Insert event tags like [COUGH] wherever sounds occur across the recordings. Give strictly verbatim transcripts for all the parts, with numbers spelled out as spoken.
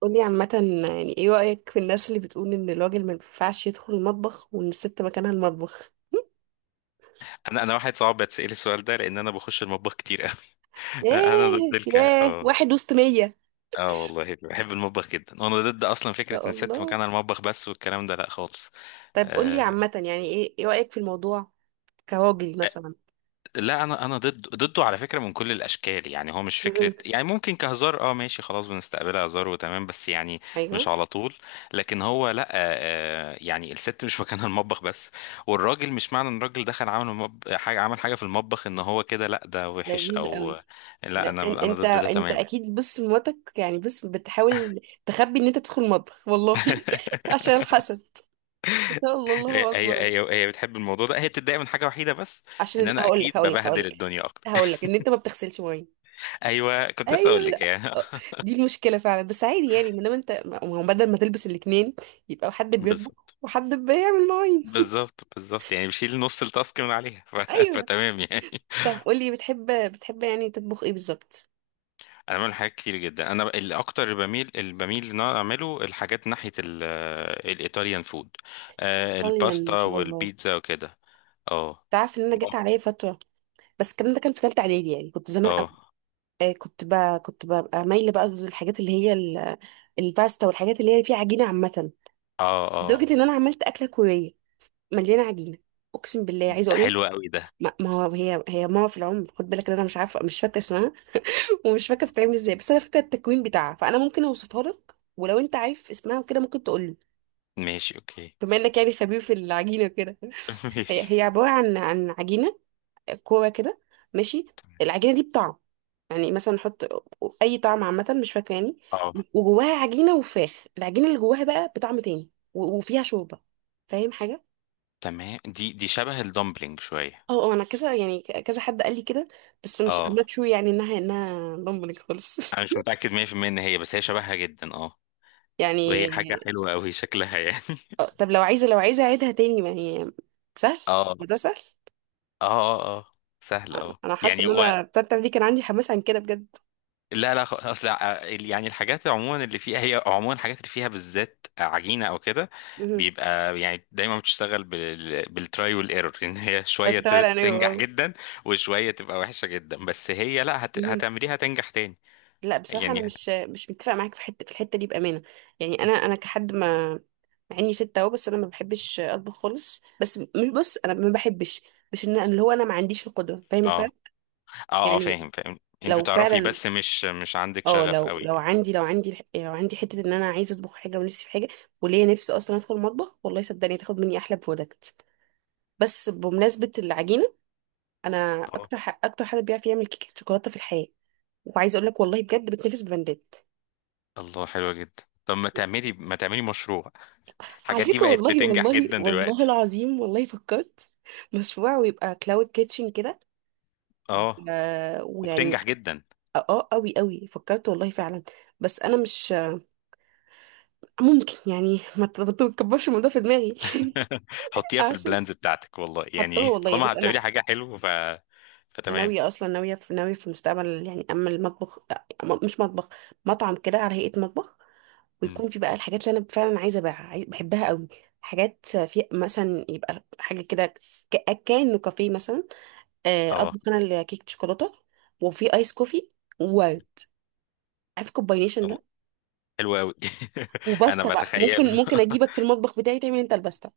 قولي عامة، يعني ايه رأيك في الناس اللي بتقول ان الراجل ما ينفعش يدخل المطبخ وان الست مكانها المطبخ؟ انا انا واحد صعب بتسأل السؤال ده لان انا بخش المطبخ كتير قوي. [LAUGHS] انا ضد ياه، الك ياه، اه. واحد وسط مية، ان اه والله بحب المطبخ جدا، وانا ضد اصلا فكره شاء ان الست الله. مكانها المطبخ بس، والكلام ده لا خالص. طيب قولي آه. عامة، يعني ايه ايه رأيك في الموضوع كراجل مثلا؟ لا انا انا ضد ضده على فكره من كل الاشكال، يعني هو مش فكره، مهم. يعني ممكن كهزار، اه ماشي خلاص بنستقبلها هزار وتمام، بس يعني ايوه. مش على طول. لكن هو لا، آه آه، يعني الست مش [LAUGHS] مكانها المطبخ بس، والراجل مش معنى ان الراجل دخل عمل مب... حاجه، عمل حاجه في المطبخ، ان هو كده لا، ده وحش لذيذ او... قوي. لا لا، إن- انا انا انت ضد ده انت تماما. اكيد، بص مراتك يعني، بص بتحاول تخبي ان انت تدخل المطبخ والله. [LAUGHS] عشان الحسد، ان شاء الله، هي الله هي اكبر. هي هي بتحب الموضوع ده، هي بتتضايق من حاجه وحيده بس، ان عشان انا هقول اكيد لك هقول لك هقول ببهدل لك الدنيا اكتر. هقول لك [LAUGHS] ان انت ما بتغسلش مواعين. ايوه، كنت لسه اقول ايوه، لك يعني. [LAUGHS] دي المشكله فعلا، بس عادي يعني، ما دام انت، ما هو بدل ما تلبس الاتنين يبقى حد بيطبخ بالظبط، وحد بيعمل مواعين. بالظبط، بالظبط، يعني بشيل نص التاسك من عليها ف... [LAUGHS] ايوه. فتمام يعني. طب قولي، بتحب بتحب يعني تطبخ ايه بالظبط؟ انا بعمل حاجات كتير جدا، انا ال- اكتر اللي بميل اللي بميل ان انا اعمله الحاجات ناحيه ال... الايطاليان فود. آه، ايطاليا، الباستا ان شاء الله. والبيتزا وكده. اه تعرف ان انا جت عليا فتره، بس الكلام ده كان في ثالثه اعدادي، يعني كنت زمان قوي. اه آه، كنت بقى، كنت ببقى مايله بقى للحاجات اللي هي ال- الباستا والحاجات اللي هي فيها عجينه عامه. اه اه، لدرجه ان انا عملت اكله كوريه مليانه عجينه، اقسم بالله. عايزه ده اقول لك، حلو قوي ده. ما ما هو، هي هي ماما في العمر، خد بالك ان انا مش عارفه، مش فاكره اسمها ومش فاكره بتتعمل ازاي، بس انا فاكره التكوين بتاعها، فانا ممكن اوصفها لك، ولو انت عارف اسمها وكده ممكن تقول لي، ماشي، اوكي. بما انك يعني خبير في العجينه كده. [LAUGHS] ماشي. هي هي عباره عن عن عجينه، كوره كده، ماشي. العجينه دي بطعم، يعني مثلا نحط اي طعم عامه، مش فاكره يعني. اه وجواها عجينه، وفراخ العجينه اللي جواها بقى بطعم تاني، و- وفيها شوربه. فاهم حاجه؟ تمام، دي دي شبه الدمبلينج شوية. اه اه، انا كذا يعني، كذا حد قال لي كده، بس مش I'm اه، not sure يعني انها، انها ضمنك خالص. [LAUGHS] انا مش متأكد مية في المية ان هي، بس هي شبهها جدا اه. وهي حاجة يعني حلوة قوي شكلها يعني. آه، [LAUGHS] طب لو عايزة، لو عايزة أعيدها تاني، ما هي سهل، اه اه الموضوع سهل. اه اه، سهل اه أنا حاسة يعني إن و... أنا التالتة دي كان عندي حماس عن كده بجد. لا لا، خ- اصل ع- يعني الحاجات عموما اللي فيها، هي عموما الحاجات اللي فيها بالذات عجينه او كده، مهم. بيبقى يعني دايما بتشتغل بال... بالتراي والايرور، ان هي بس شويه ت... ولا أنا تنجح اه. جدا، وشويه تبقى وحشه جدا، بس هي لا هت... مهم. هتعمليها تنجح تاني لا بصراحة أنا يعني. مش مش متفق معاك في حتة في الحتة دي بأمانة. يعني أنا، أنا كحد ما، مع إني ست أهو، بس أنا ما بحبش أطبخ خالص. بس مش، بص، أنا ما بحبش، مش إن اللي هو أنا ما عنديش القدرة، فاهم اه الفرق؟ اه اه، فاهم يعني فاهم انت لو بتعرفي، فعلا، بس مش مش عندك اه شغف لو، قوي. لو عندي لو عندي الح- لو عندي حته ان انا عايزه اطبخ حاجه، ونفسي في حاجه، وليا نفسي اصلا ادخل المطبخ، والله صدقني تاخد مني احلى برودكت. بس بمناسبه العجينه، انا اه، اكتر ح- اكتر حد بيعرف يعمل كيكه شوكولاته في الحياه، وعايزه اقول لك والله بجد بتنافس براندات. الله حلوة جدا، طب ما تعملي ما تعملي مشروع، على الحاجات دي فكره، بقت والله بتنجح والله جدا والله دلوقتي. العظيم، والله فكرت مشروع، ويبقى كلاود كيتشن كده. اه، آه، ويعني، وبتنجح جدا. اه قوي قوي فكرت والله فعلا. بس انا مش ممكن يعني، ما ت- ما تكبرش الموضوع في دماغي. [LAUGHS] [LAUGHS] حطيها في عشان البلانز بتاعتك والله، حطاه، يعني والله، طالما بص انا هتعملي حاجة حلوة ف فتمام. ناويه اصلا، ناويه في، ناويه في المستقبل يعني، اما المطبخ آه، م- مش مطبخ، مطعم كده على هيئه مطبخ، مم. ويكون في بقى الحاجات اللي انا فعلا عايزه ابيعها، عاي- بحبها قوي. حاجات في مثلا، يبقى حاجه كده، ك- كانه كافيه مثلا. آه، اه، اطبخ انا الكيك شوكولاته، وفي ايس كوفي، واو، عارف الكومباينيشن الله، ده؟ حلو قوي. [LAUGHS] انا وباستا بقى، ممكن بتخيله. ممكن [LAUGHS] اجيبك في المطبخ بتاعي تعمل انت الباستا.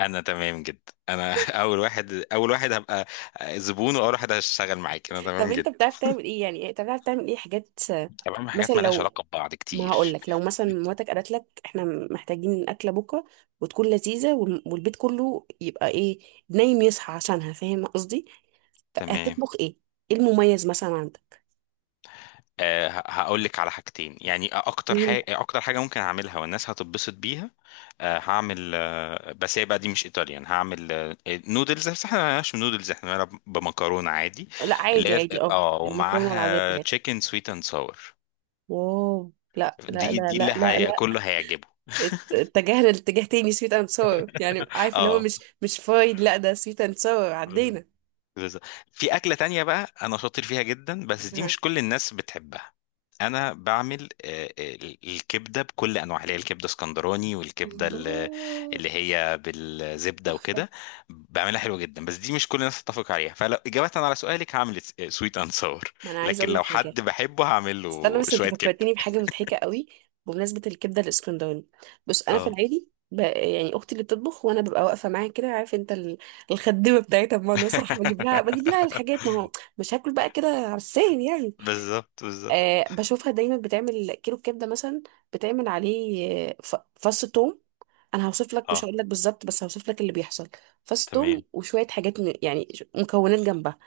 انا تمام جدا، انا اول واحد اول واحد هبقى زبون، واول واحد هشتغل معاك، انا [LAUGHS] طب تمام انت جدا. بتعرف تعمل ايه يعني، بتعرف تعمل ايه حاجات آه؟ طب اعمل مثلا حاجات مالهاش لو، علاقة ببعض ما هقول كتير. لك، لو مثلا مراتك قالت لك احنا محتاجين اكله بكره وتكون لذيذه، وال- والبيت كله يبقى ايه، نايم يصحى عشانها، فاهم قصدي؟ تمام. هتطبخ ايه؟ ايه المميز مثلا عندك؟ هقول لك على حاجتين، يعني اكتر مم. حاجه اكتر حاجه ممكن اعملها والناس هتتبسط بيها. آه، هعمل، آه، بس هي بقى دي مش ايطاليان، هعمل آه، نودلز، بس احنا ما بنعملش نودلز، احنا بنعملها بمكرونه عادي، لا اللي عادي، هي عادي، اه اه، المكرونه العاديه ومعاها بتاعتك. تشيكن سويت اند ساور. واو، لا لا دي لا دي لا اللي لا هي لا كله هيعجبه. ات- اتجهنا لاتجاه تاني. سويت اند ساور يعني، عارف اللي هو، اه مش مش فرايد، لا ده سويت اند ساور، عدينا. بالظبط. في أكلة تانية بقى أنا شاطر فيها جدا، بس دي ها. مش كل الناس بتحبها. أنا بعمل آه، آه، الكبدة بكل أنواعها، اللي هي الكبدة اسكندراني، والكبدة اللي الله. اللي هي بالزبدة تحفة. وكده. بعملها حلوة جدا، بس دي مش كل الناس تتفق عليها، فلو إجابة على سؤالك هعمل سويت أند ساور. ما انا عايزه لكن اقول لك لو حاجه، حد بحبه هعمل استنى له بس، انت شوية كبدة. فكرتني بحاجه مضحكه قوي. بمناسبه الكبده الاسكندراني، بص، انا في اه. العادي ب... يعني اختي اللي بتطبخ، وانا ببقى واقفه معاها كده، عارف انت ال... الخدمه بتاعتها، بمعنى صح بجيب لها، بجيب لها الحاجات، ما [LAUGHS] هو مش هاكل بقى كده على السهل يعني. بالظبط، بالظبط. آه، بشوفها دايما بتعمل كيلو كبده مثلا، بتعمل عليه آه، ف... فص توم، انا هوصف لك، مش اه هقول لك بالظبط، بس هوصف لك اللي بيحصل. فص توم، تمام. وشويه حاجات م... يعني ش- مكونات جنبها.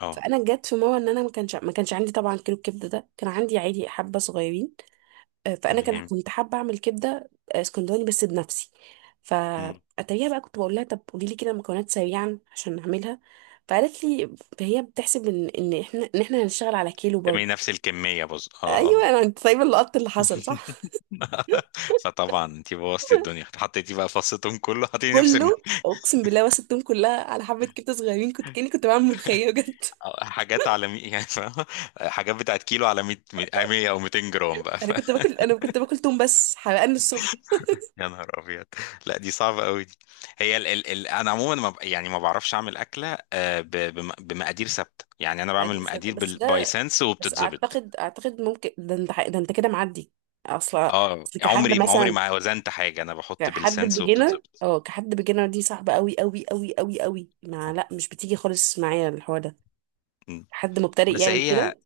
اه فانا جت في مره ان انا ما كانش ما كانش عندي طبعا كيلو الكبده ده، كان عندي عادي حبه صغيرين. آه، فانا كان تمام. كنت حابه اعمل كبده آه، اسكندراني بس بنفسي. مم. فاتريها بقى كنت بقول لها، طب قولي لي كده مكونات سريعا عشان نعملها. فقالت لي، فهي بتحسب ان، ان احنا ان احنا هنشتغل على كيلو تمام، برضه. نفس الكمية، بص اه ايوه اه. انا، انت سايبه اللقط اللي حصل صح. [LAUGHS] فطبعا انت بوظتي الدنيا، حطيتي بقى فصتهم كله، حطيتي نفس الم... كله اقسم بالله، وسبتهم كلها على حبه كبده صغيرين، كنت كاني كنت بعمل ملوخيه بجد. حاجات على مي... يعني فاهمة؟ حاجات بتاعت كيلو على مئة مية او متين جرام بقى. انا كنت [LAUGHS] باكل، انا كنت باكل توم بس، حرقان الصبح. يا نهار ابيض، لا دي صعبه قوي دي. هي ال... ال... ال... انا عموما ما... ب- يعني ما بعرفش اعمل اكله، آه، ب... بم... بمقادير ثابته، يعني انا بعمل عادي سنة. مقادير بس بال... باي ده، سنس بس وبتتظبط. اعتقد، اعتقد ممكن ده، انت ده، انت كده معدي اصلا. اه، أصل كحد عمري عمري مثلا، ما وزنت حاجه، انا بحط كحد بالسنس بيجينر، وبتتظبط. اه كحد بيجينر دي صعبة قوي قوي قوي قوي قوي، ما، آه. لا مش بتيجي خالص معايا الحوار ده، م. حد مبتدئ بس يعني هي، كده.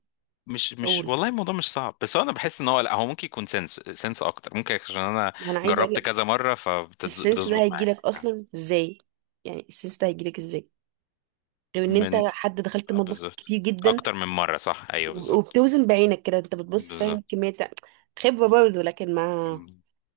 مش مش اقول والله الموضوع مش صعب، بس هو انا بحس ان هو لا، هو ممكن يكون سنس سنس اكتر ممكن، عشان انا ما انا عايزه اقول جربت لك، كذا مره السنس ده فبتظبط معايا. هيجيلك اصلا ازاي؟ يعني السنس ده هيجيلك ازاي، غير ان انت من حد دخلت اه المطبخ بالظبط، كتير جدا، اكتر من مره، صح، ايوه بالظبط، وبتوزن بعينك كده، انت بتبص فاهم بالظبط. كمية، خبرة برضه. لكن ما،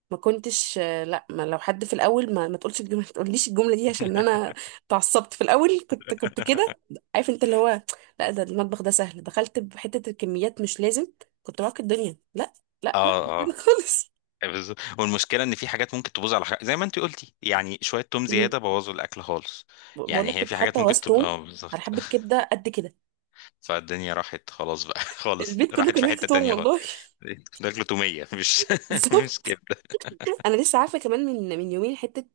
ما كنتش آه، لا ما، لو حد في الاول، ما ما تقولش الجمله، ما تقوليش الجمله دي، عشان انا اتعصبت في الاول، كنت كنت كده، [LAUGHS] عارف انت اللي هو، لا ده المطبخ ده سهل دخلت بحته، الكميات مش لازم، كنت راكب الدنيا، لا، لا لا مش اه كده اه خالص. بالظبط، والمشكله ان في حاجات ممكن تبوظ على حاجة، زي ما انت قلتي يعني، شويه توم مم. زياده بوظوا الاكل خالص. بقول يعني لك هي كنت في حاجات حاطه ممكن وسط تبقى توم اه على بالظبط. حبه [LAUGHS] كبده قد كده، فالدنيا راحت خلاص بقى. [LAUGHS] خالص، البيت كله راحت كان في ريحه حته توم تانية خالص. والله. [LAUGHS] ده اكل توميه مش [LAUGHS] مش بالظبط. كبده. انا لسه عارفه كمان من من يومين حته،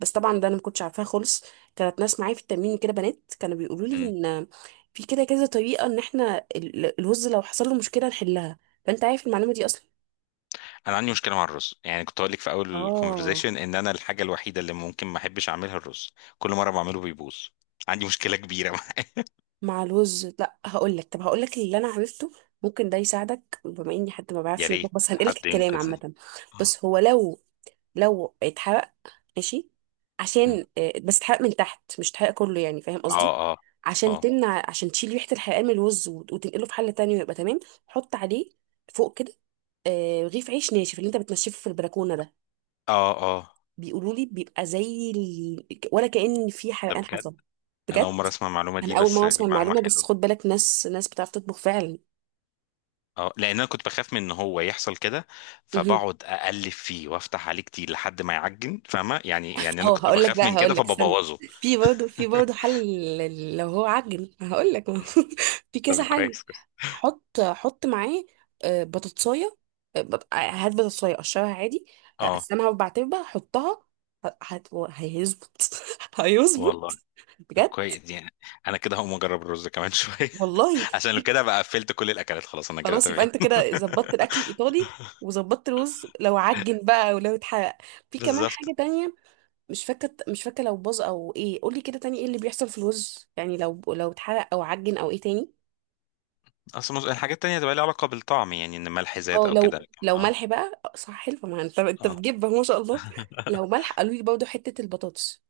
بس طبعا ده انا ما كنتش عارفاها خالص. كانت ناس معايا في التمرين كده، بنات كانوا بيقولوا لي إمم. ان في كده كذا طريقه ان احنا ال- الوز لو حصل له مشكله نحلها، فانت عارف المعلومه دي اصلا؟ انا عندي مشكله مع الرز، يعني كنت هقول لك في اول اه الكونفرزيشن ان انا الحاجه الوحيده اللي ممكن ما احبش اعملها الرز، كل مره بعمله بيبوظ. عندي مشكله كبيره معاه. مع الوز، لا هقول لك، طب هقول لك اللي انا عرفته، ممكن ده يساعدك، بما اني حد ما [LAUGHS] يا بعرفش يطبخ، ريت بس هنقلك حد الكلام ينقذني. عامه. بس هو لو، لو اتحرق، ماشي، م. عشان آه، بس اتحرق من تحت، مش اتحرق كله يعني، فاهم اه قصدي؟ اه عشان اه تمنع، عشان تشيل ريحة الحرقان من الرز، وت- وتنقله في حلة تانية ويبقى تمام. حط عليه فوق كده آه، رغيف عيش ناشف اللي انت بتنشفه في البلكونة ده، اه اه، بيقولوا لي بيبقى زي ال... ولا كأن في ده حرقان بجد؟ حصل. انا بجد؟ اول مره اسمع المعلومه دي، انا اول بس مرة دي اسمع معلومه المعلومة، بس حلوه. خد بالك ناس، ناس بتعرف تطبخ فعلا. اه، لان انا كنت بخاف من ان هو يحصل كده، فبقعد اقلب فيه وافتح عليه كتير لحد ما يعجن، فاهمه يعني، يعني انا اه كنت هقول لك بخاف بقى، من كده هقول لك، استنى، فببوظه. في برضه، في برضه [LAUGHS] حل. لل- لو هو عجن، هقول لك. [LAUGHS] في طب كذا حل. كويس كويس. حط حط معاه آه، بطاطسايه، آه، بط- آه، هات بطاطسايه قشرها عادي، [LAUGHS] آه، اه قسمها اربع تربة، حطها، ه- هت- هيظبط. [LAUGHS] هيظبط والله، طب بجد، كويس يعني، انا كده هقوم اجرب الرز كمان شويه. والله. [LAUGHS] عشان لو كده بقى قفلت كل الاكلات خلاص، انا كده خلاص، يبقى تمام. انت كده ظبطت الاكل [LAUGHS] الايطالي، وظبطت الرز لو عجن بقى ولو اتحرق. في كمان بالظبط، حاجه تانية، مش فاكره، مش فاكره لو باظ او ايه، قولي كده تاني ايه اللي بيحصل في الرز يعني، لو، لو اتحرق او عجن او ايه تاني. اصل مز- الحاجات التانية تبقى لها علاقه بالطعم، يعني ان ملح زاد اه او لو، كده، لكن لو اه. ملح بقى آه، صح، حلو، ما انت، انت اه. بتجيب ما شاء الله. [LAUGHS] لو ملح، قالوا لي برضه حته البطاطس،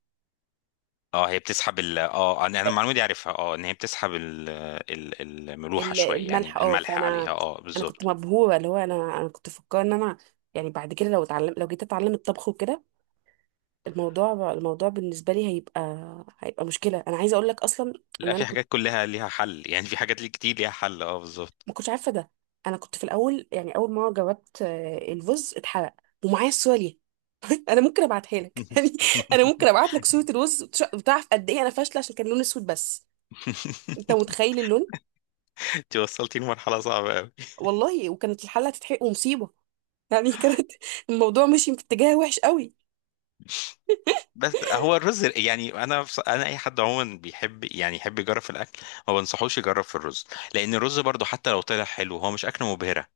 اه، هي بتسحب ال اه انا، أنا آه، المعلومه دي عارفها، اه ان هي بتسحب ال ال الملوحه ال- شويه يعني، الملح اه. الملح عليها فانا، اه انا كنت بالظبط. مبهوره، اللي هو انا، انا كنت فكرت ان انا يعني بعد كده لو اتعلم، لو جيت اتعلم الطبخ وكده، الموضوع، الموضوع بالنسبه لي هيبقى، هيبقى مشكله. انا عايزه اقول لك اصلا ان لا، انا في كنت حاجات كلها ليها حل، يعني في حاجات ليه كتير ليها حل، اه بالظبط. ما كنتش عارفه ده. انا كنت في الاول يعني، اول ما جاوبت آه، الرز اتحرق، ومعايا الصوره ليه. [LAUGHS] انا ممكن ابعتها لك. [LAUGHS] يعني انا ممكن [LAUGHS] ابعت لك صوره الرز، وتش- وتعرف قد ايه انا فاشله، عشان كان لون اسود بس، انت متخيل اللون، انت وصلتي لمرحله صعبه. والله. وكانت الحله هتتحرق ومصيبه يعني. [LAUGHS] كانت، الموضوع مشي في اتجاه وحش قوي. بس [LAUGHS] هو الرز، يعني انا بص- انا اي حد عموما بيحب يعني يحب يجرب في الاكل، ما بنصحوش يجرب في الرز، لان الرز برضو حتى لو طلع حلو هو مش اكله مبهره،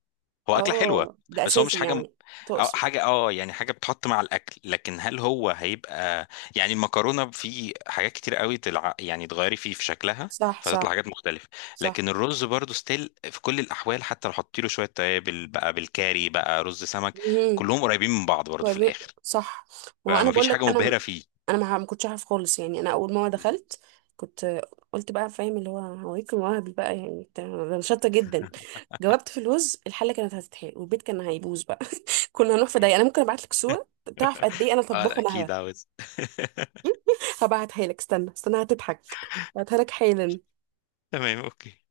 هو اكله حلوه، اه ده بس هو مش اساسي حاجه م- يعني. أو تقصد. حاجه اه، يعني حاجه بتحط مع الاكل، لكن هل هو هيبقى، يعني المكرونه في حاجات كتير قوي تلع... يعني تغيري فيه في شكلها صح فتطلع صح. حاجات مختلفه. لكن صح. الرز برضو ستيل في كل الاحوال، حتى لو حطيت له شويه توابل بقى، بالكاري بقى رز سمك، امم. كلهم قريبين من بعض برضو في الاخر، صح. ما هو انا فمفيش بقول لك، حاجه انا، مبهره فيه. انا ما ما كنتش عارف خالص يعني. انا اول ما دخلت كنت، قلت بقى، فاهم اللي هو، هوريك مواهبي بقى يعني، بتاع- انا شاطره جدا، جاوبت في الوز الحله كانت هتتحرق، والبيت كان هيبوظ بقى. [LAUGHS] كنا هنروح في ضيق. انا ممكن ابعت لك صوره، تعرف قد [LAUGHS] ايه انا اه طباخه اكيد مهبه. عاوز. [LAUGHS] هبعتها لك، استنى استنى هتضحك، هبعتها لك حالا. تمام، اوكي.